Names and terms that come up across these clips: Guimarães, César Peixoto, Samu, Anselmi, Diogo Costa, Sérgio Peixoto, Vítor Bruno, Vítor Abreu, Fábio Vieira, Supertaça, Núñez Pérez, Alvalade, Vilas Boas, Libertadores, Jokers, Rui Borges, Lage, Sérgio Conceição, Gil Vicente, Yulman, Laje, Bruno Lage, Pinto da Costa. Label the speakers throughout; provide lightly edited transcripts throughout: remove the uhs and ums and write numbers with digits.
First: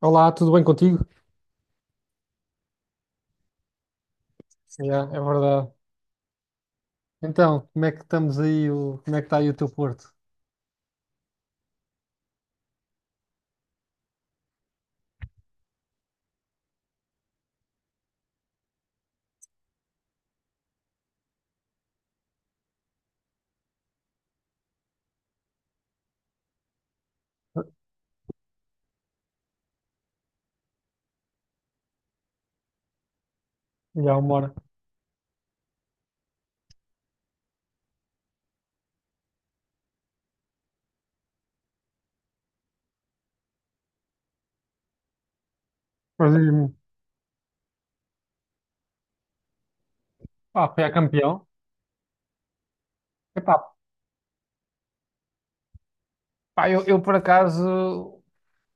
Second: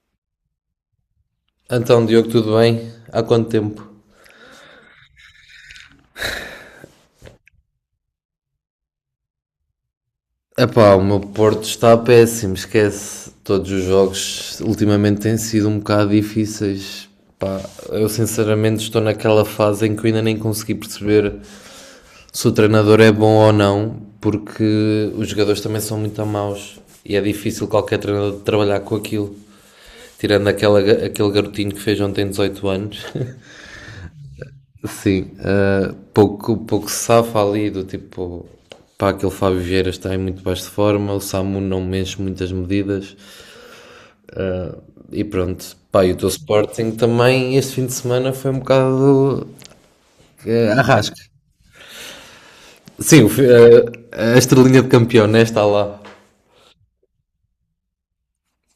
Speaker 1: Olá, tudo bem contigo?
Speaker 2: Então, Diogo, tudo bem? Há quanto tempo?
Speaker 1: Yeah, é verdade. Então, como é que estamos aí? Como é que está aí o teu Porto?
Speaker 2: Epá, o meu Porto está péssimo, esquece. Todos os jogos ultimamente têm sido um bocado difíceis. Pá, eu sinceramente estou naquela fase em que eu ainda nem consegui perceber se o treinador é bom ou não, porque os jogadores também são muito maus e é difícil qualquer treinador trabalhar com aquilo. Tirando aquele garotinho que fez ontem 18 anos.
Speaker 1: Já uma hora.
Speaker 2: Sim, pouco se safa ali do tipo, pá, aquele Fábio Vieira está em muito baixa forma, o Samu não mexe muitas medidas e pronto. Pá, e o teu
Speaker 1: Mas diz-me,
Speaker 2: Sporting também este fim de semana foi um bocado
Speaker 1: pá, foi a
Speaker 2: arrasca.
Speaker 1: campeão.
Speaker 2: Sim,
Speaker 1: Epá,
Speaker 2: a estrelinha de campeão, né, está lá.
Speaker 1: pá, eu por acaso,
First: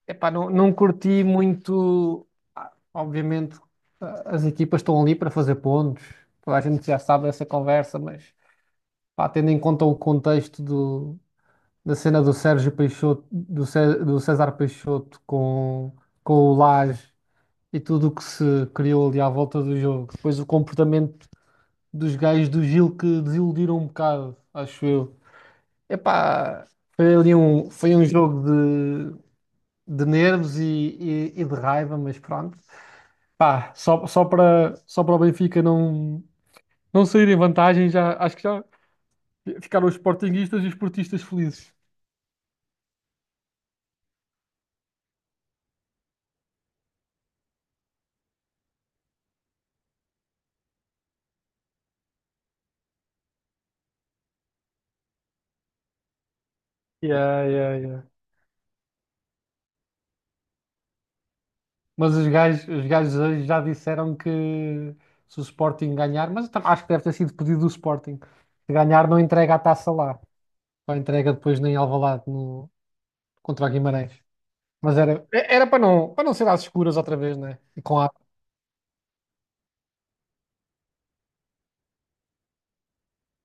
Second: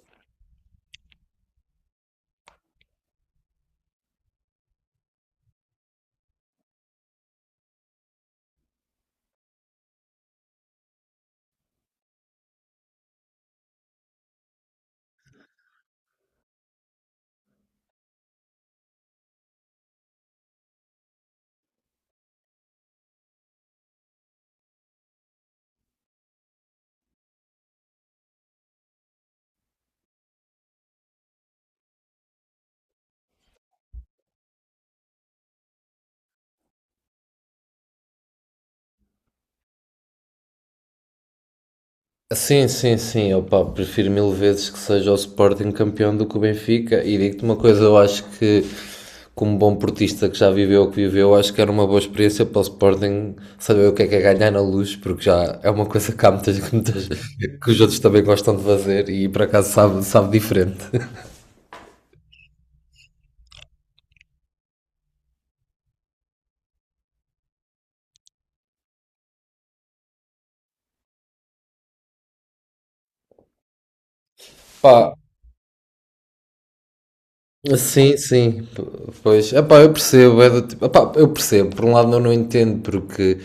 Speaker 1: epá, não curti muito. Ah, obviamente, ah, as equipas estão ali para fazer pontos. Toda a gente já sabe essa conversa, mas pá, tendo em conta da cena do Sérgio Peixoto, do César Peixoto com o Lage. E tudo o que se criou ali à volta do jogo. Depois o comportamento dos gajos do Gil que desiludiram um bocado, acho eu. Epá, foi um jogo de nervos e de raiva, mas pronto. Pá, só para o Benfica não sair em vantagem, já, acho que já ficaram os sportinguistas e os portistas felizes.
Speaker 2: Sim, sim, sim. Opa, prefiro mil vezes que seja o Sporting campeão do que o Benfica. E digo-te uma coisa, eu acho que, como bom portista que já viveu o que viveu, acho que era uma boa experiência para o Sporting saber o que é ganhar na luz, porque já é uma coisa que há muitas, que muitas-
Speaker 1: Yeah,
Speaker 2: que
Speaker 1: yeah,
Speaker 2: os outros
Speaker 1: yeah.
Speaker 2: também gostam de fazer e por acaso sabe, sabe diferente.
Speaker 1: Mas os gajos hoje já disseram que se o Sporting ganhar, mas acho que deve ter sido pedido do Sporting. Se ganhar, não entrega a taça lá. Só entrega depois nem Alvalade no, contra o Guimarães. Mas
Speaker 2: Pá,
Speaker 1: era para para não ser às escuras outra vez, né? E com a
Speaker 2: sim, sim, pois, epá, eu percebo, é do tipo, epá, eu percebo, por um lado eu não entendo porque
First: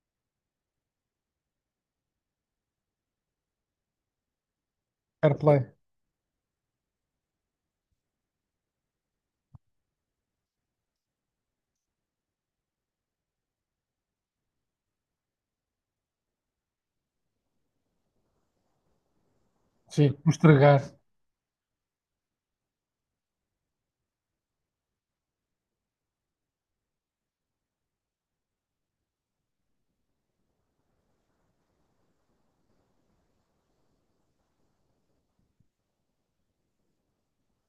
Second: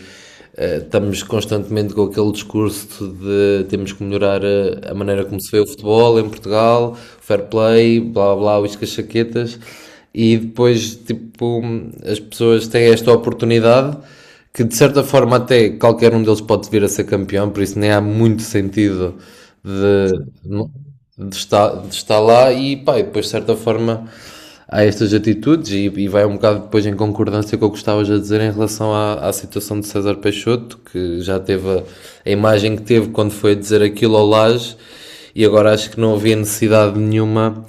Speaker 2: estamos constantemente com aquele discurso de temos que melhorar a maneira
Speaker 1: fair
Speaker 2: como se vê o
Speaker 1: play.
Speaker 2: futebol em Portugal, fair play, blá blá, uíscas chaquetas, e depois tipo as pessoas têm esta oportunidade que de certa forma até qualquer um deles pode vir a ser campeão, por isso nem há muito sentido
Speaker 1: Sim, o estragar.
Speaker 2: de estar lá e pá, e depois de certa forma há estas atitudes e vai um bocado depois em concordância com o que estavas a dizer em relação à situação de César Peixoto, que já teve a imagem que teve quando foi dizer aquilo ao Laje e agora acho que não havia necessidade nenhuma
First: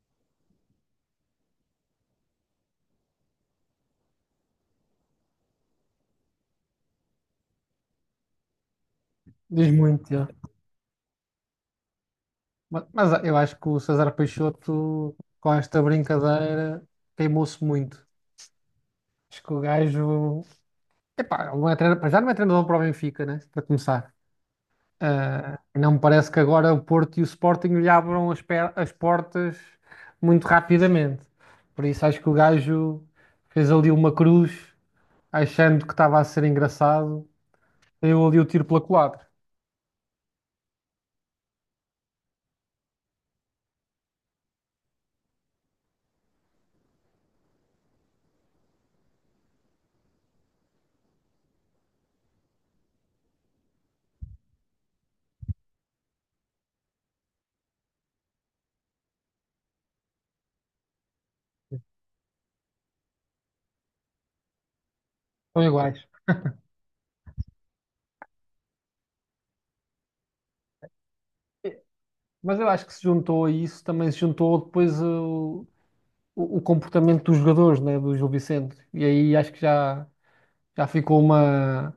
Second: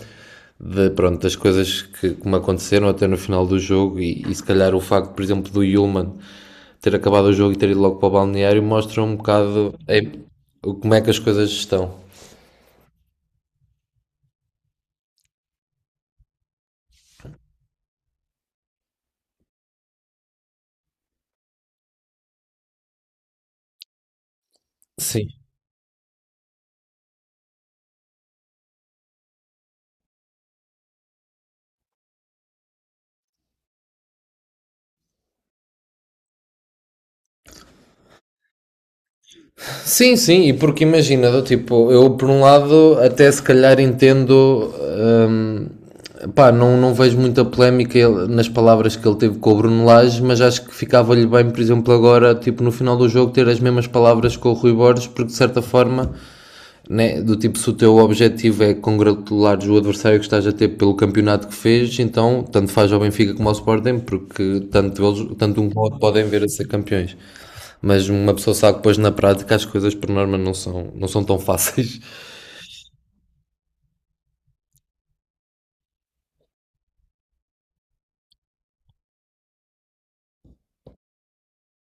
Speaker 2: de, pronto, das coisas que me aconteceram até no final do jogo e se calhar o facto, por exemplo, do Yulman ter acabado o jogo e ter ido logo para o balneário mostra um
Speaker 1: Diz
Speaker 2: bocado
Speaker 1: muito, já.
Speaker 2: como é que as coisas estão.
Speaker 1: Mas eu acho que o César Peixoto, com esta brincadeira, queimou-se muito. Acho que o gajo. Epá, ele não é treinador, para já não é treinador para o Benfica, né? Para começar.
Speaker 2: Sim.
Speaker 1: Ah, não me parece que agora o Porto e o Sporting lhe abram as portas muito rapidamente. Por isso acho que o gajo fez ali uma cruz, achando que estava a ser engraçado, deu ali o tiro pela culatra.
Speaker 2: Sim, sim, e porque imagina, do tipo, eu por um lado até se calhar entendo, pá, não, não vejo muita polémica nas palavras que ele teve com o Bruno Lage, mas acho que ficava-lhe bem, por exemplo, agora, tipo, no final do jogo, ter as mesmas palavras com o Rui Borges, porque de certa forma né? Do tipo, se o teu objetivo é congratular o adversário que estás a ter pelo campeonato que fez, então tanto faz ao Benfica como ao Sporting, porque tanto, eles, tanto
Speaker 1: São
Speaker 2: um como outro
Speaker 1: iguais.
Speaker 2: podem ver a ser campeões. Mas uma pessoa sabe que depois na prática as coisas por norma não são, não são tão fáceis.
Speaker 1: Mas eu acho que se juntou a isso, também se juntou depois o comportamento dos jogadores, né, do Gil Vicente. E aí acho que já, já ficou uma.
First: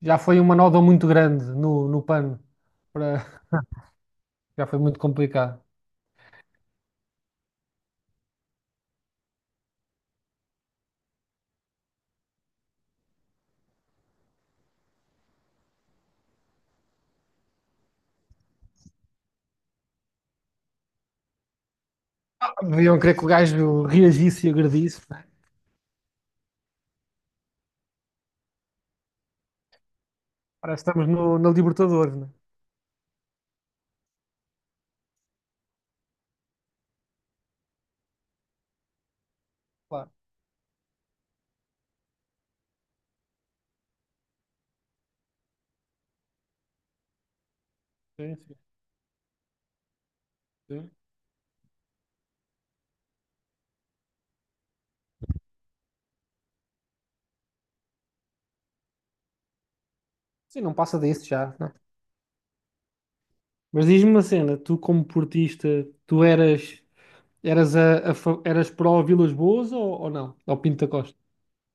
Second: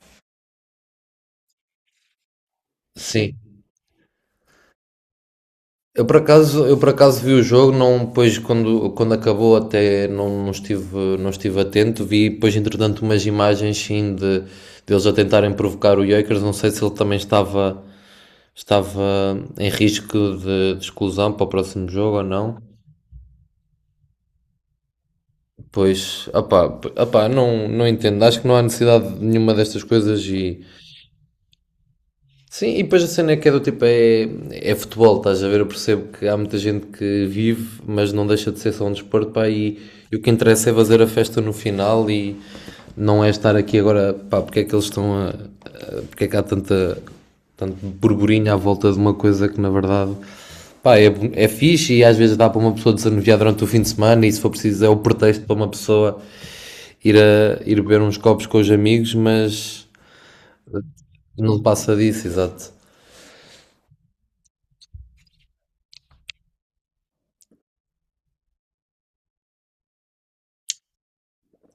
Speaker 1: Já foi uma nódoa muito grande no, no pano. Para-
Speaker 2: Sim.
Speaker 1: já foi muito complicado.
Speaker 2: Eu por acaso vi o jogo, não, depois quando, quando acabou até não, não estive, não estive atento, vi depois entretanto umas imagens sim de, deles a tentarem provocar o Jokers, não sei se ele também estava estava em risco de exclusão para o próximo jogo ou não.
Speaker 1: Deviam querer que o gajo reagisse e agredisse, né?
Speaker 2: Pois, opá, opá, não, não entendo. Acho que não há necessidade de nenhuma destas coisas e
Speaker 1: Parece que estamos no, na Libertadores, né?
Speaker 2: sim, e depois a cena é que é do tipo, é futebol, estás a ver? Eu percebo que há muita gente que vive, mas não deixa de ser só um desporto, pá,
Speaker 1: Claro.
Speaker 2: e o que interessa é fazer a festa no final e não é estar aqui agora, pá, porque é que eles estão porque é que há tanta, tanto
Speaker 1: Sim,
Speaker 2: burburinho à
Speaker 1: sim,
Speaker 2: volta de uma coisa que na verdade,
Speaker 1: sim.
Speaker 2: pá, é fixe e às vezes dá para uma pessoa desanuviar durante o fim de semana e se for preciso é o pretexto para uma pessoa ir beber uns copos com os amigos, mas
Speaker 1: Sim, não passa disso já,
Speaker 2: não
Speaker 1: né?
Speaker 2: passa disso, exato.
Speaker 1: Mas diz-me uma cena, tu como portista, tu eras eras eras pró Vilas Boas ou não? Ao Pinto da Costa?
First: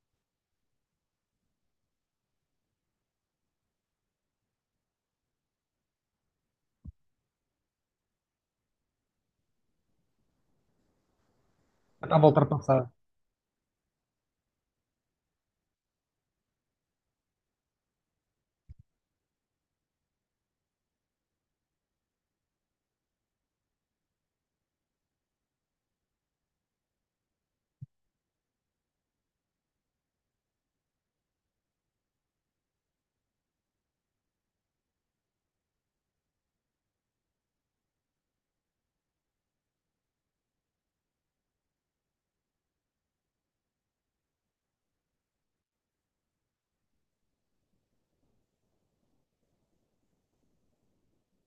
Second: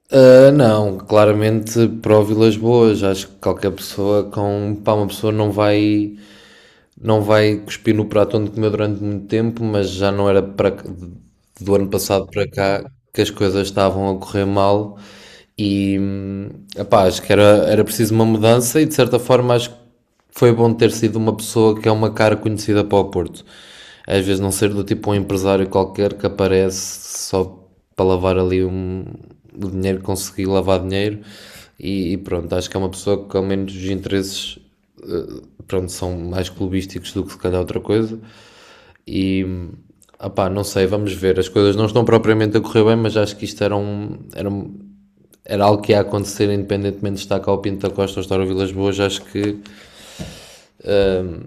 Speaker 2: Ah, não, claramente para Vilas Boas, acho que qualquer pessoa com, pá, uma pessoa não vai não vai cuspir no prato onde comeu durante muito tempo, mas já não era para do ano
Speaker 1: Estava
Speaker 2: passado
Speaker 1: a
Speaker 2: para
Speaker 1: ultrapassar.
Speaker 2: cá que as coisas estavam a correr mal e epá, acho que era, era preciso uma mudança e de certa forma acho que foi bom ter sido uma pessoa que é uma cara conhecida para o Porto. Às vezes não ser do tipo um empresário qualquer que aparece só para lavar o dinheiro, conseguir lavar dinheiro e pronto, acho que é uma pessoa que ao menos os interesses eh, pronto, são mais clubísticos do que se calhar outra coisa. E opá, não sei, vamos ver. As coisas não estão propriamente a correr bem, mas acho que isto era era algo que ia acontecer independentemente de estar cá o Pinto da Costa ou estar o Vilas Boas. Ahm,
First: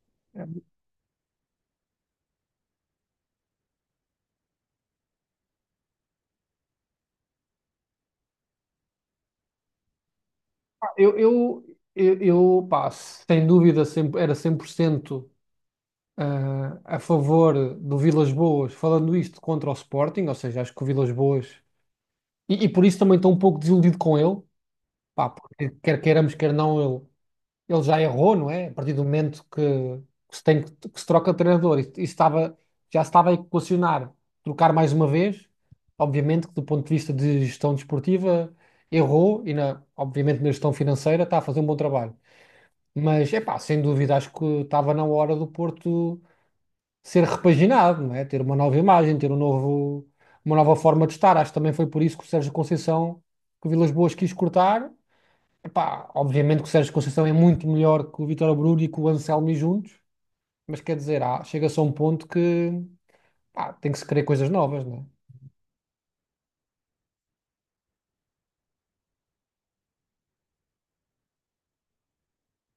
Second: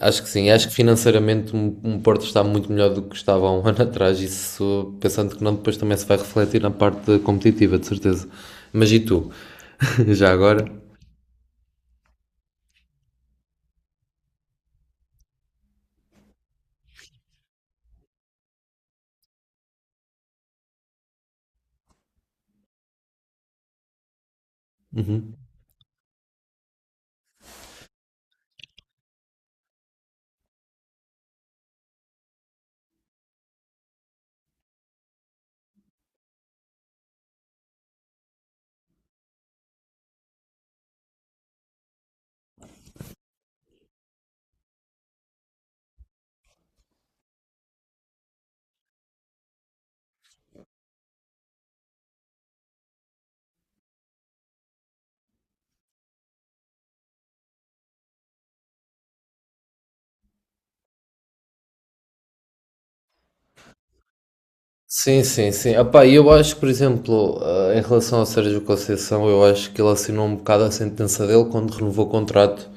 Speaker 2: acho que
Speaker 1: É,
Speaker 2: sim, acho que financeiramente um Porto está muito melhor do que estava há um ano atrás. Isso pensando que não, depois também se vai refletir na parte competitiva, de certeza. Mas e tu? Já agora?
Speaker 1: pá, eu pá, sem dúvida, sempre, era 100% ah, a favor do Vilas Boas, falando isto contra o Sporting, ou seja, acho que o Vilas Boas. E por isso também estou um pouco desiludido com ele, pá,
Speaker 2: Uhum.
Speaker 1: porque quer queiramos, quer não, ele já errou, não é? A partir do momento que se tem, que se troca de treinador, isso estava, já se estava a equacionar trocar mais uma vez. Obviamente que do ponto de vista de gestão desportiva errou e na, obviamente na gestão financeira está a fazer um bom trabalho. Mas é pá, sem dúvida acho que estava na hora do Porto ser repaginado, não é? Ter uma nova imagem, ter um novo, uma nova forma de estar. Acho que também foi por isso que o Sérgio Conceição que o Vilas Boas quis cortar. Epá, obviamente que o Sérgio Conceição é muito melhor que o Vítor Abreu e que o Anselmi juntos, mas quer dizer, ah, chega-se a um ponto que pá, tem que se querer coisas novas, né?
Speaker 2: Sim, sim, sim. Epá, e eu acho que, por exemplo, ah, em relação ao Sérgio Conceição, eu acho que ele assinou um bocado a sentença dele quando renovou o contrato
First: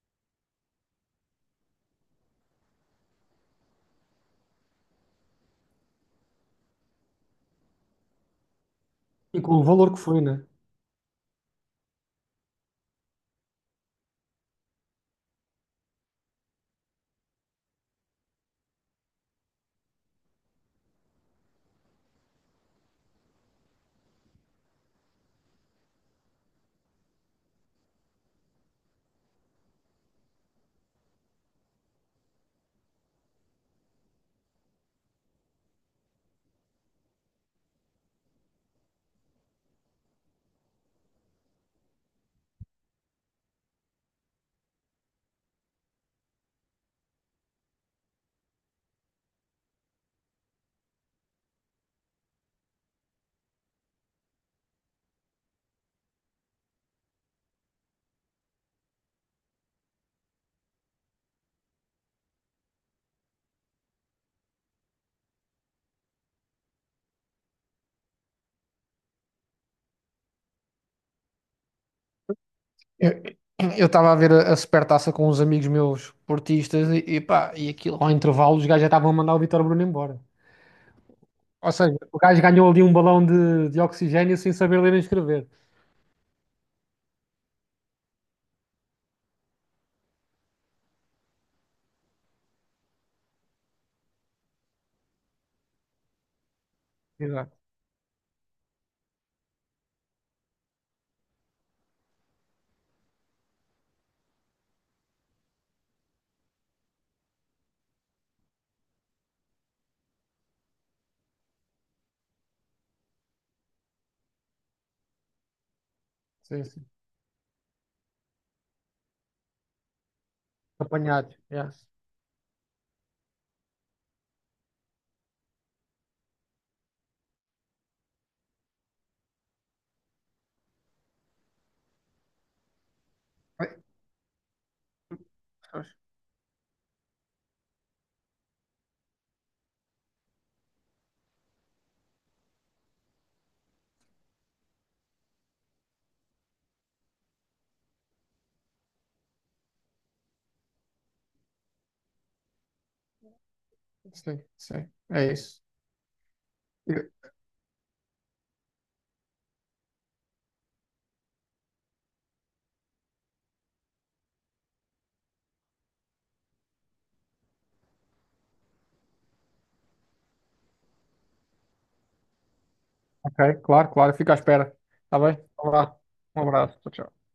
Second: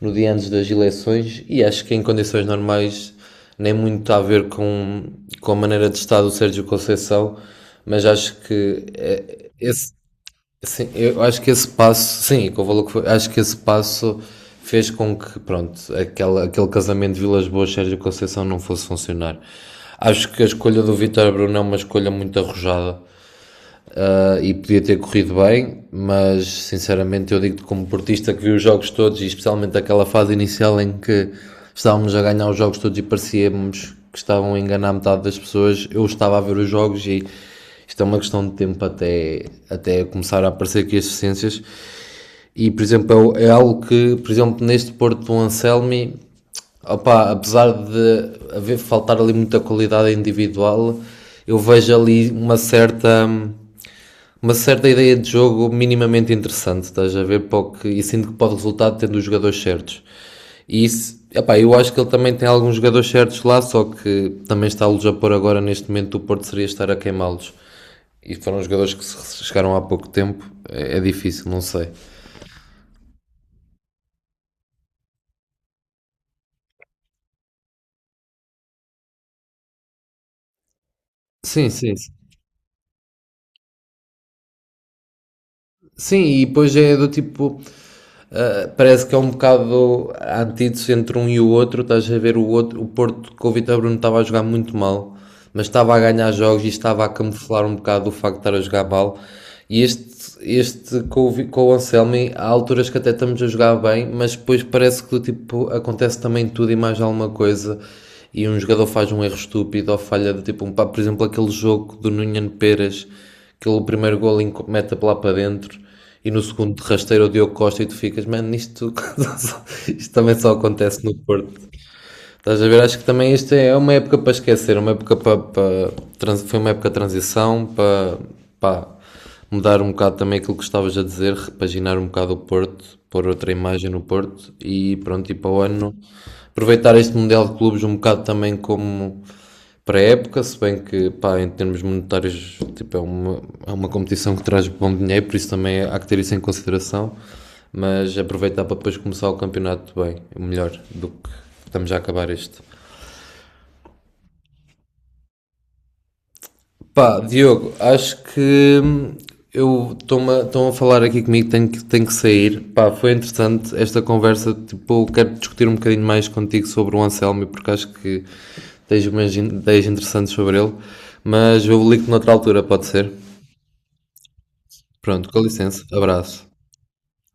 Speaker 2: no dia antes das eleições e acho que em condições normais nem muito a ver com a maneira de estar do Sérgio Conceição, mas acho que
Speaker 1: E com o valor que foi, né?
Speaker 2: sim, eu acho que esse passo, sim, com o valor que foi, acho que esse passo fez com que, pronto, aquele casamento de Vilas Boas Sérgio Conceição não fosse funcionar. Acho que a escolha do Vítor Bruno é uma escolha muito arrojada, ah, e podia ter corrido bem, mas sinceramente eu digo-te como portista que vi os jogos todos e especialmente aquela fase inicial em que estávamos a ganhar os jogos todos e parecíamos que estavam a enganar metade das pessoas, eu estava a ver os jogos e isto é uma questão de tempo até começar a aparecer aqui as deficiências e por exemplo é algo que, por exemplo, neste Porto do Anselmi opá, apesar de haver faltar ali muita qualidade individual, eu vejo ali uma certa ideia de jogo minimamente interessante, estás a ver? Porque, e sinto que pode resultar tendo os jogadores certos. E isso, epá, eu acho que ele também tem alguns jogadores certos lá, só que também está-los a pôr agora neste momento o Porto seria estar a queimá-los. E foram jogadores que chegaram há pouco tempo, é difícil, não sei.
Speaker 1: Eu eu estava a ver a Supertaça com uns amigos meus portistas e pá, e aquilo ao intervalo os gajos já estavam a mandar o Vítor Bruno embora.
Speaker 2: Sim,
Speaker 1: Ou
Speaker 2: sim.
Speaker 1: seja,
Speaker 2: Sim,
Speaker 1: o gajo ganhou ali um balão de oxigênio sem saber ler nem escrever.
Speaker 2: sim, e depois é do tipo, uh, parece que é um bocado a antítese entre um e o outro. Estás a ver o outro, o Porto com o Vitor Bruno estava a jogar muito mal, mas estava a ganhar jogos e estava a
Speaker 1: Exato,
Speaker 2: camuflar um bocado o facto de estar a jogar mal. E este com, com o Anselmi, há alturas que até estamos a jogar bem, mas depois parece que tipo, acontece também tudo e mais alguma coisa. E um jogador faz um erro estúpido ou falha de tipo um pá, por exemplo, aquele jogo do Núñez Pérez, aquele primeiro gol mete lá para dentro. E no
Speaker 1: sim,
Speaker 2: segundo de
Speaker 1: sim.
Speaker 2: rasteiro o Diogo Costa e tu ficas, mano, isto, isto também só acontece no
Speaker 1: Apanhado,
Speaker 2: Porto.
Speaker 1: yeah.
Speaker 2: Estás a ver? Acho que também isto é uma época para esquecer, uma época para foi uma época de transição para, pá, mudar um bocado também aquilo que estavas a dizer, repaginar um bocado o Porto, pôr outra imagem no Porto e pronto, e para o ano aproveitar este Mundial de Clubes um bocado também como para a época, se bem que, pá, em termos monetários, tipo, é é uma competição que traz bom dinheiro, por isso também há que ter isso em consideração, mas aproveitar para depois começar o campeonato bem, melhor do que estamos a acabar este.
Speaker 1: Sim, sim, é isso.
Speaker 2: Pá, Diogo, acho que eu estão a falar aqui comigo, tenho tenho que sair. Pá, foi interessante esta conversa, tipo, eu quero discutir um bocadinho mais contigo sobre o Anselmo, porque acho que tens umas ideias interessantes sobre ele, mas eu ligo-te noutra altura, pode ser?
Speaker 1: Ok, claro, claro. Fica à espera. Tá
Speaker 2: Pronto,
Speaker 1: bem?
Speaker 2: com
Speaker 1: Um
Speaker 2: licença,
Speaker 1: abraço. Um
Speaker 2: abraço.
Speaker 1: abraço. Tchau, tchau.